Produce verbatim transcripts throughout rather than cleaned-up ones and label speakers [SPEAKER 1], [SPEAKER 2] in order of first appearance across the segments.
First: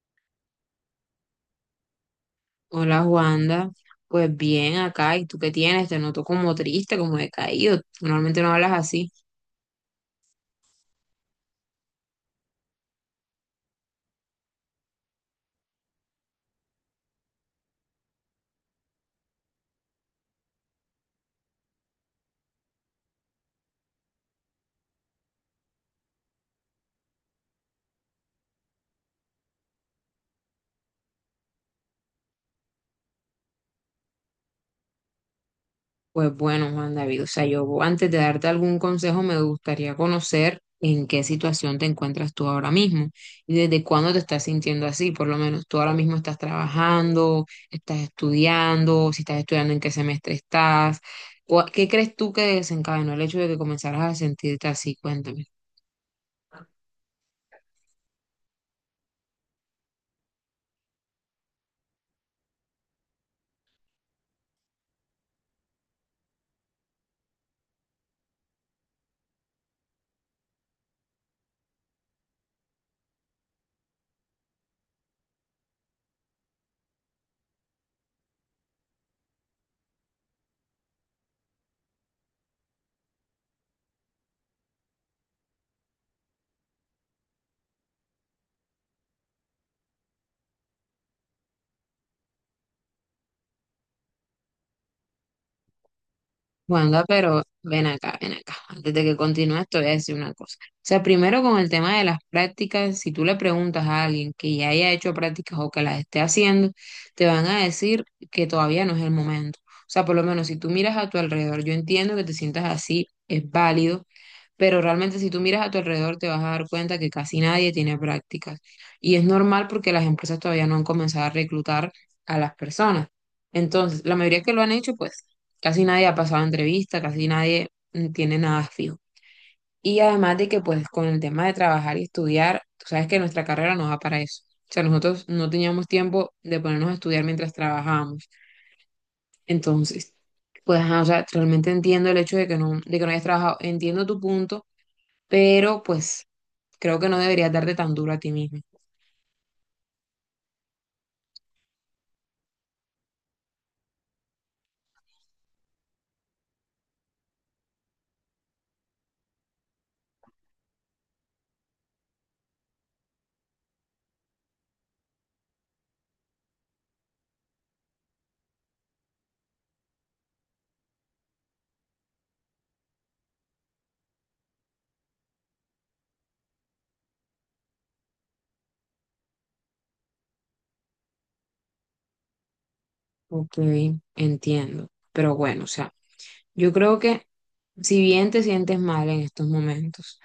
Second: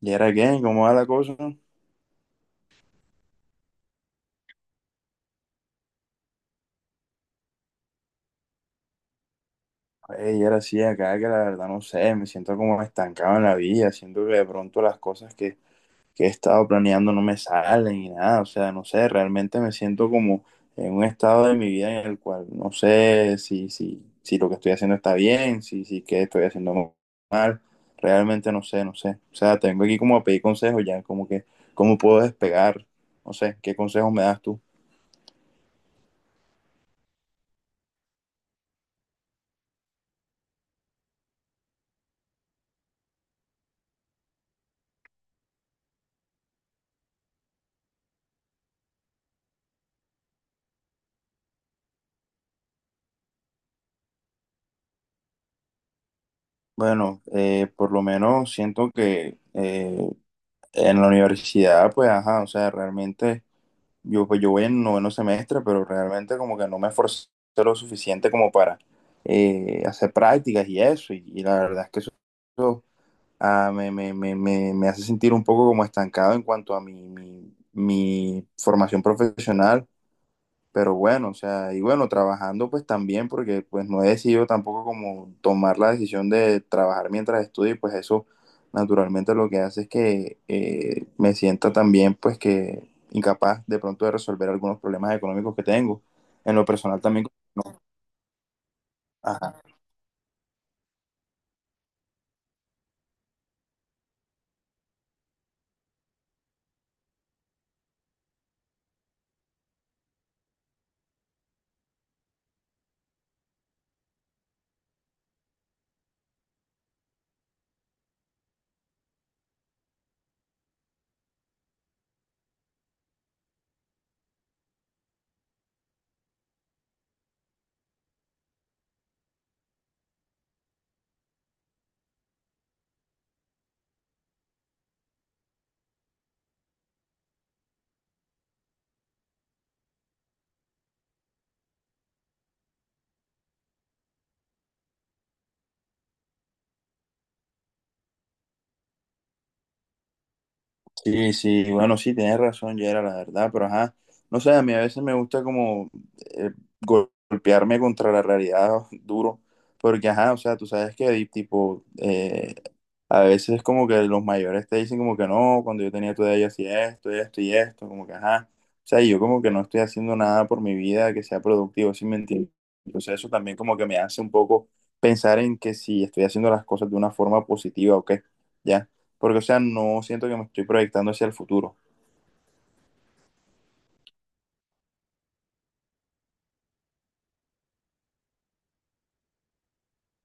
[SPEAKER 1] ¿Y era qué? ¿Cómo va la cosa?
[SPEAKER 2] Hola Wanda, pues bien acá, ¿y tú qué tienes? Te noto como triste, como decaído, normalmente no hablas así.
[SPEAKER 1] Y era así acá que la verdad no sé, me siento como estancado en la vida, siento que de pronto las cosas que, que he estado planeando no me salen y nada, o sea, no sé, realmente me siento como en un estado de mi vida en el cual no sé si, si, si lo que estoy haciendo está bien, si, si qué estoy haciendo mal, realmente no sé, no sé, o sea, tengo aquí como a pedir consejos ya, como que, ¿cómo puedo despegar? No sé, ¿qué consejos me das tú?
[SPEAKER 2] Pues bueno, Juan David, o sea, yo antes de darte algún consejo me gustaría conocer en qué situación te encuentras tú ahora mismo y desde cuándo te estás sintiendo así, por lo menos tú ahora mismo estás trabajando, estás estudiando, si estás estudiando en qué semestre estás. ¿Cuál- ¿qué crees tú que desencadenó el hecho de que comenzaras a sentirte así? Cuéntame.
[SPEAKER 1] Bueno, eh, por lo menos siento que eh, en la universidad, pues, ajá, o sea, realmente, yo, pues, yo voy en noveno semestre, pero realmente como que no me esforcé lo suficiente como para eh, hacer prácticas y eso, y, y la verdad es que eso, eso, ah, me, me, me, me, me hace sentir un poco como estancado en cuanto a mi, mi, mi formación profesional. Pero bueno, o sea, y bueno, trabajando pues también, porque pues no he decidido tampoco como tomar la decisión de trabajar mientras estudio, y pues eso naturalmente lo que hace es que eh, me sienta también pues que incapaz de pronto de resolver algunos problemas económicos que tengo. En lo personal
[SPEAKER 2] Wanda,
[SPEAKER 1] también,
[SPEAKER 2] pero ven acá, ven acá. Antes de que
[SPEAKER 1] ajá.
[SPEAKER 2] continúes, te voy a decir una cosa. O sea, primero con el tema de las prácticas, si tú le preguntas a alguien que ya haya hecho prácticas o que las esté haciendo, te van a decir que todavía no es el momento. O sea, por lo menos si tú miras a tu alrededor, yo entiendo que te sientas así, es válido, pero realmente si tú miras a tu alrededor te vas a dar cuenta que casi nadie tiene prácticas. Y es normal porque las empresas todavía no han comenzado a reclutar a las personas. Entonces, la mayoría que lo han hecho, pues casi nadie ha pasado entrevista, casi nadie mm, tiene nada fijo. Y además de que pues con el tema de trabajar y estudiar, tú sabes que nuestra carrera nos da para eso. O sea, nosotros no teníamos tiempo de ponernos a estudiar mientras trabajábamos. Entonces, pues, ajá, o sea, realmente entiendo el hecho de que no, de que no hayas trabajado, entiendo tu punto, pero pues creo que no deberías darte tan duro a ti mismo.
[SPEAKER 1] Sí, sí, bueno, sí, tienes razón, Yera, la verdad, pero ajá, no sé, a mí a veces me gusta como eh, gol- golpearme contra la realidad duro, porque ajá, o sea, tú sabes que hay, tipo, eh, a veces como que los mayores te dicen como que no, cuando yo tenía tu edad yo hacía esto, esto y esto, como que ajá, o sea, y yo como que no estoy haciendo nada por mi vida que sea productivo, sin mentir, entonces eso también como que me hace un poco pensar en que si estoy haciendo las cosas de una forma positiva o qué, ya porque, o sea, no siento que me estoy proyectando hacia el futuro.
[SPEAKER 2] Ok, entiendo. Pero bueno, o sea, yo creo que si bien te sientes mal en estos momentos,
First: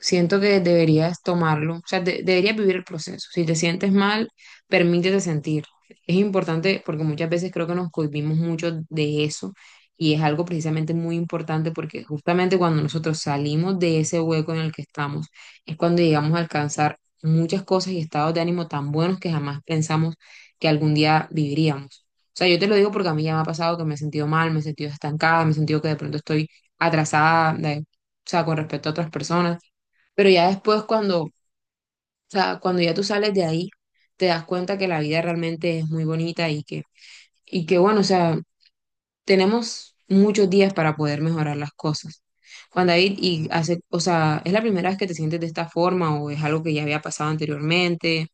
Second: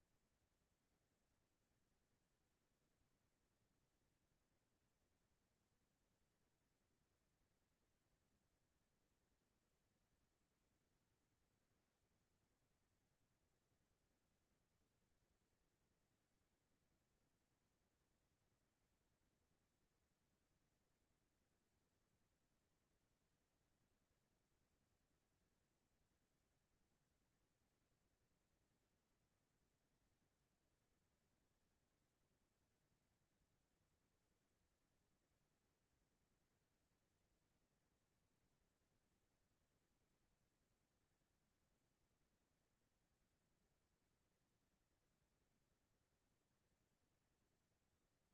[SPEAKER 2] siento que deberías tomarlo, o sea, de- deberías vivir el proceso. Si te sientes mal, permítete sentirlo. Es importante porque muchas veces creo que nos cohibimos mucho de eso y es algo precisamente muy importante porque justamente cuando nosotros salimos de ese hueco en el que estamos es cuando llegamos a alcanzar muchas cosas y estados de ánimo tan buenos que jamás pensamos que algún día viviríamos. O sea, yo te lo digo porque a mí ya me ha pasado que me he sentido mal, me he sentido estancada, me he sentido que de pronto estoy atrasada, de- o sea, con respecto a otras personas, pero ya después cuando, o sea, cuando ya tú sales de ahí, te das cuenta que la vida realmente es muy bonita y que, y que bueno, o sea, tenemos muchos días para poder mejorar las cosas. Juan David, y hace, o sea, ¿es la primera vez que te sientes de esta forma o es algo que ya había pasado anteriormente?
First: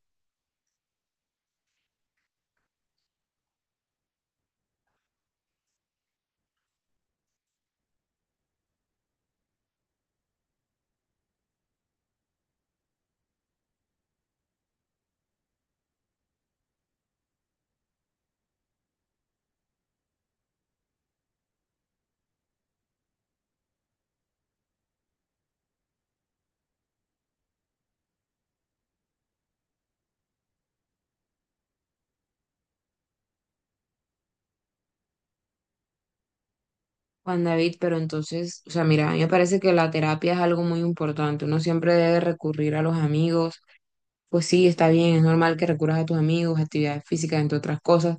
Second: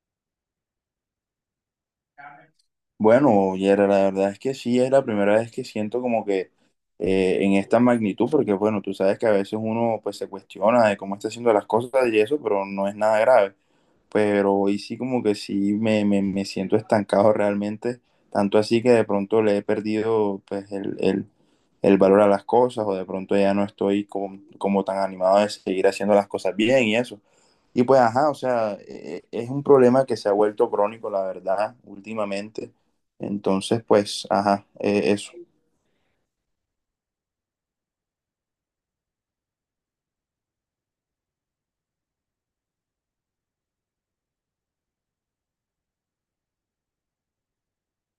[SPEAKER 1] Bueno, Yera, la verdad es que sí, es la primera vez que siento como que eh, en esta magnitud, porque, bueno, tú sabes que a veces uno pues se cuestiona de cómo está haciendo las cosas y eso, pero no es nada grave. Pero hoy sí como que sí me, me, me siento estancado realmente, tanto así que de pronto le he perdido pues el, el, el valor a las cosas o de pronto ya no estoy como, como tan animado de seguir haciendo las cosas bien y eso. Y pues, ajá, o sea, e- es un problema que se ha vuelto crónico, la verdad, últimamente. Entonces, pues, ajá, eh, eso.
[SPEAKER 2] Juan David, pero entonces, o sea, mira, a mí me parece que la terapia es algo muy importante. Uno siempre debe recurrir a los amigos, pues sí, está bien, es normal que recurras a tus amigos, actividades físicas, entre otras cosas,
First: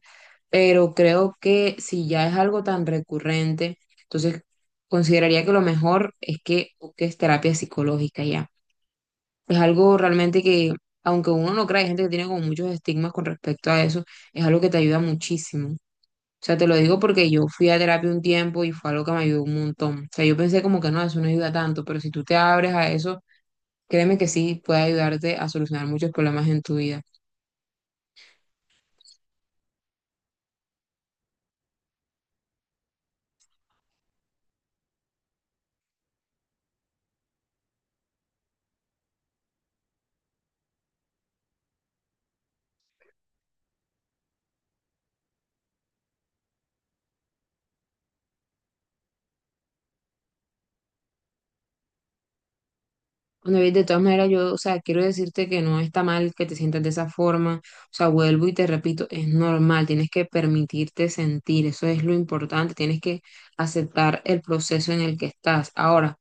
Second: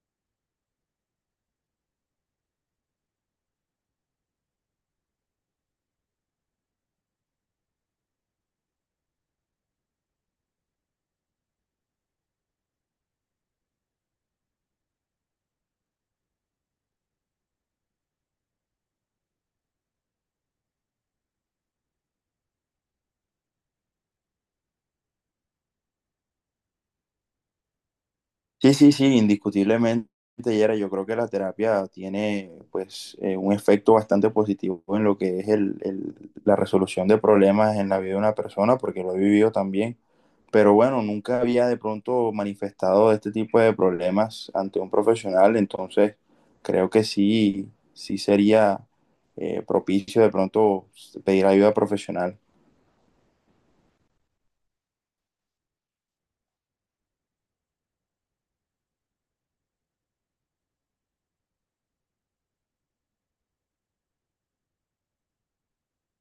[SPEAKER 2] pero creo que si ya es algo tan recurrente, entonces consideraría que lo mejor es que busques terapia psicológica ya. Es algo realmente que, aunque uno no crea, hay gente que tiene como muchos estigmas con respecto a eso, es algo que te ayuda muchísimo. O sea, te lo digo porque yo fui a terapia un tiempo y fue algo que me ayudó un montón. O sea, yo pensé como que no, eso no ayuda tanto, pero si tú te abres a eso, créeme que sí puede ayudarte a solucionar muchos problemas en tu vida.
[SPEAKER 1] Sí, sí, sí, indiscutiblemente, Yera, yo creo que la terapia tiene pues eh, un efecto bastante positivo en lo que es el, el- la resolución de problemas en la vida de una persona, porque lo he vivido también. Pero bueno, nunca había de pronto manifestado este tipo de problemas ante un profesional, entonces creo que sí, sí sería eh, propicio de pronto pedir ayuda profesional.
[SPEAKER 2] Bueno, y de todas maneras, yo, o sea, quiero decirte que no está mal que te sientas de esa forma. O sea, vuelvo y te repito, es normal, tienes que permitirte sentir, eso es lo importante, tienes que aceptar el proceso en el que estás. Ahora,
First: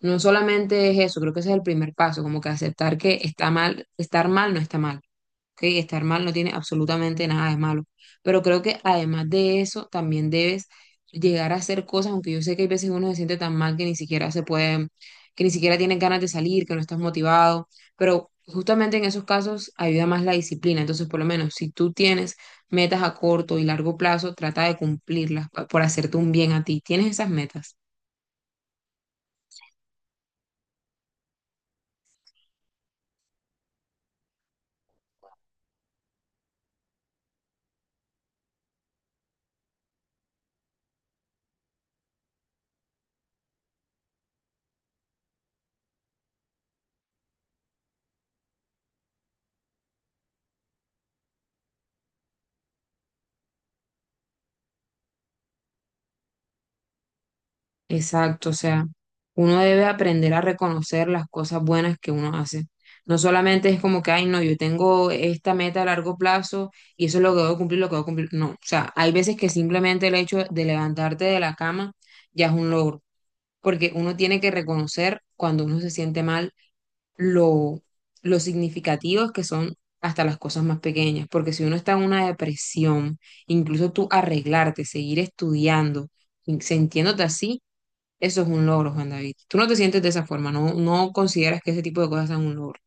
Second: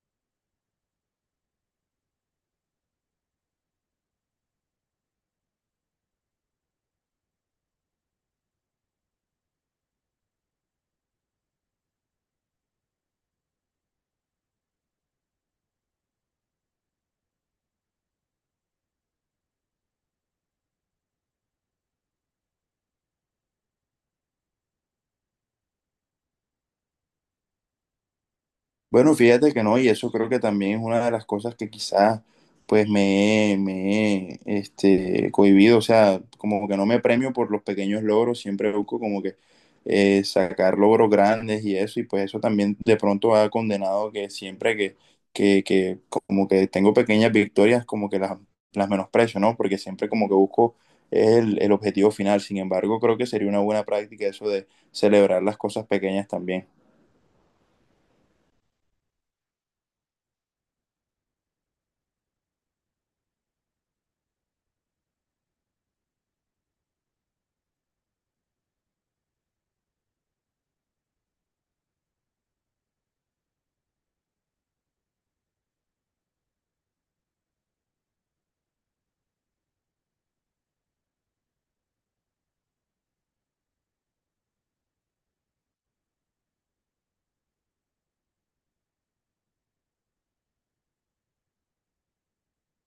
[SPEAKER 2] no solamente es eso, creo que ese es el primer paso, como que aceptar que está mal, estar mal no está mal. Ok, estar mal no tiene absolutamente nada de malo, pero creo que además de eso también debes llegar a hacer cosas, aunque yo sé que hay veces uno se siente tan mal que ni siquiera se puede, que ni siquiera tiene ganas de salir, que no estás motivado, pero justamente en esos casos ayuda más la disciplina, entonces por lo menos si tú tienes metas a corto y largo plazo, trata de cumplirlas pa- por hacerte un bien a ti, ¿tienes esas metas?
[SPEAKER 1] Bueno, fíjate que no, y eso creo que también es una de las cosas que quizás pues me, me he, este, cohibido, o sea, como que no me premio por los pequeños logros, siempre busco como que eh, sacar logros grandes y eso, y pues eso también de pronto ha condenado que siempre que, que, que como que tengo pequeñas victorias, como que las, las menosprecio, ¿no? Porque siempre como que busco el, el objetivo final. Sin embargo, creo que sería una buena práctica eso de celebrar las cosas pequeñas también.
[SPEAKER 2] Exacto, o sea, uno debe aprender a reconocer las cosas buenas que uno hace. No solamente es como que, ay, no, yo tengo esta meta a largo plazo y eso es lo que debo cumplir, lo que debo cumplir. No, o sea, hay veces que simplemente el hecho de levantarte de la cama ya es un logro, porque uno tiene que reconocer cuando uno se siente mal lo, lo significativos que son hasta las cosas más pequeñas, porque si uno está en una depresión, incluso tú arreglarte, seguir estudiando, sintiéndote así, eso es un logro, Juan David. Tú no te sientes de esa forma, no, no consideras que ese tipo de cosas sean un logro.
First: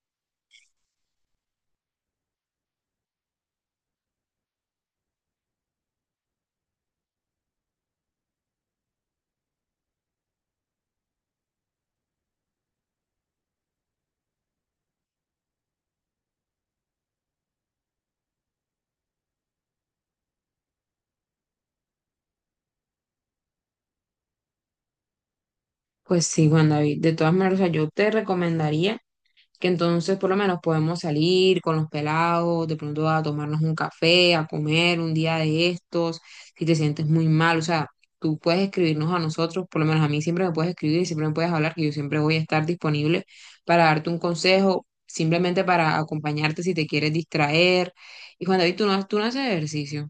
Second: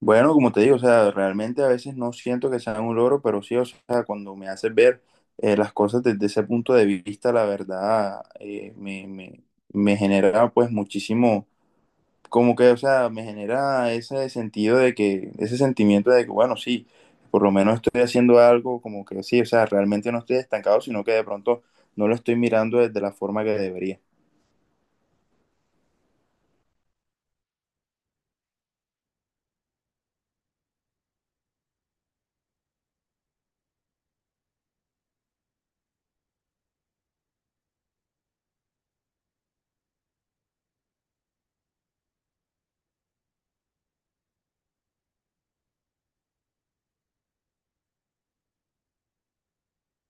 [SPEAKER 1] Bueno, como te digo, o sea, realmente a veces no siento que sea un logro, pero sí, o sea, cuando me haces ver eh, las cosas desde ese punto de vista, la verdad, eh, me, me, me genera pues muchísimo, como que, o sea, me genera ese sentido de que, ese sentimiento de que, bueno, sí, por lo menos estoy haciendo algo, como que sí, o sea, realmente no estoy estancado, sino que de pronto no lo estoy mirando desde la forma que debería.
[SPEAKER 2] Pues sí, Juan David. De todas maneras, o sea, yo te recomendaría que entonces por lo menos podemos salir con los pelados, de pronto a tomarnos un café, a comer un día de estos, si te sientes muy mal, o sea, tú puedes escribirnos a nosotros, por lo menos a mí siempre me puedes escribir y siempre me puedes hablar, que yo siempre voy a estar disponible para darte un consejo, simplemente para acompañarte si te quieres distraer. Y Juan David, tú no, tú no haces ejercicio.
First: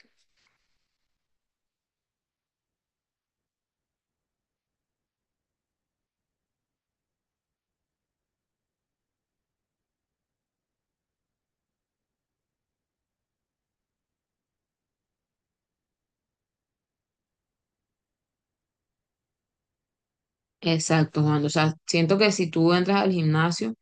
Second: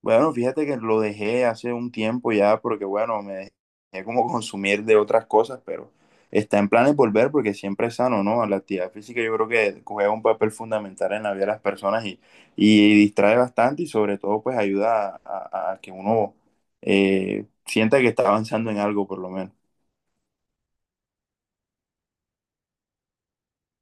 [SPEAKER 1] Bueno, fíjate que lo dejé hace un tiempo ya porque, bueno, me dejé como consumir de otras cosas, pero está en planes volver porque siempre es sano, ¿no? La actividad física yo creo que juega un papel fundamental en la vida de las personas y, y distrae bastante y sobre todo pues ayuda a, a- a que uno eh, sienta que está avanzando en algo por lo menos.
[SPEAKER 2] Exacto, Juan. O sea, siento que si tú entras al gimnasio,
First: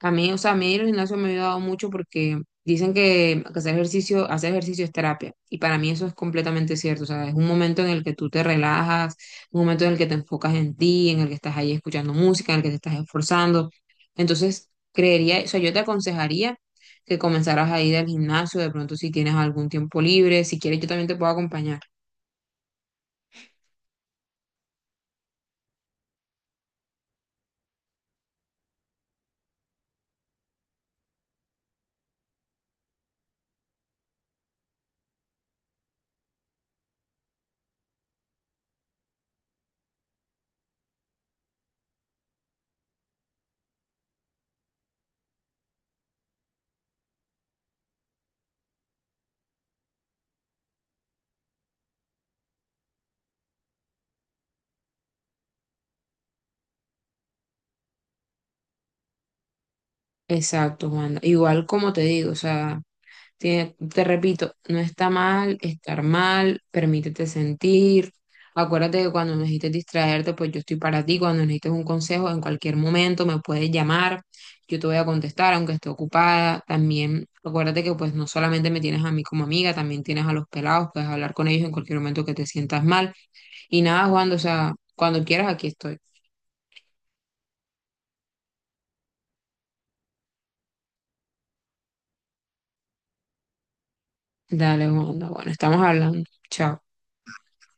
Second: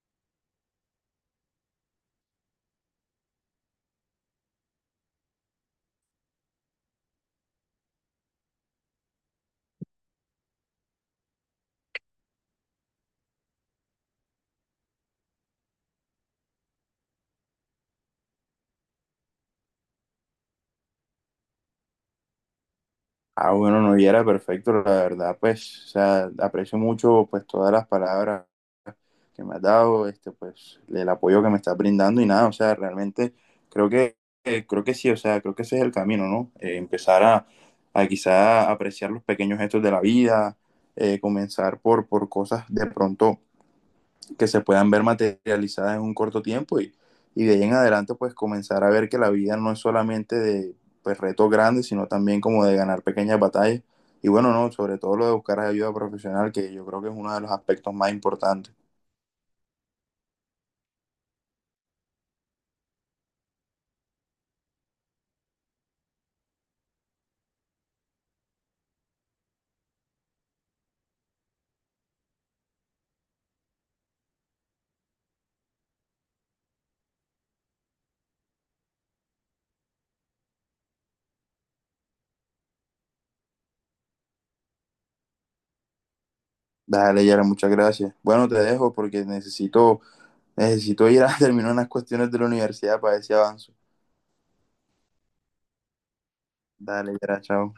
[SPEAKER 2] a mí, o sea, a mí el gimnasio me ha ayudado mucho porque dicen que que hacer ejercicio, hacer ejercicio es terapia. Y para mí eso es completamente cierto. O sea, es un momento en el que tú te relajas, un momento en el que te enfocas en ti, en el que estás ahí escuchando música, en el que te estás esforzando. Entonces, creería, o sea, yo te aconsejaría que comenzaras a ir al gimnasio, de pronto si tienes algún tiempo libre, si quieres, yo también te puedo acompañar.
[SPEAKER 1] Ah, bueno, no, y era perfecto, la verdad, pues, o sea, aprecio mucho pues todas las palabras que me has dado, este, pues el apoyo que me estás brindando y nada, o sea, realmente creo que, eh, creo que sí, o sea, creo que ese es el camino, ¿no? Eh, empezar a, a quizá apreciar los pequeños gestos de la vida, eh, comenzar por, por cosas de pronto que se puedan ver materializadas en un corto tiempo y, y de ahí en adelante pues comenzar a ver que la vida no es solamente de pues, retos grandes, sino también como de ganar pequeñas batallas. Y bueno, no, sobre todo lo de buscar ayuda profesional, que yo creo que es uno de los aspectos más importantes.
[SPEAKER 2] Exacto, Juan. Igual como te digo, o sea. Tiene- te repito, no está mal estar mal, permítete sentir. Acuérdate que cuando necesites distraerte, pues yo estoy para ti. Cuando necesites un consejo, en cualquier momento me puedes llamar. Yo te voy a contestar, aunque esté ocupada. También acuérdate que pues no solamente me tienes a mí como amiga, también tienes a los pelados. Puedes hablar con ellos en cualquier momento que te sientas mal. Y nada, Juan, o sea, cuando quieras, aquí estoy.
[SPEAKER 1] Dale, Yara, muchas gracias. Bueno, te dejo porque necesito, necesito ir a terminar unas cuestiones de la universidad para ver si avanzo.
[SPEAKER 2] Dale, Juan, bueno, estamos hablando. Chao.
[SPEAKER 1] Dale, Yara, chao.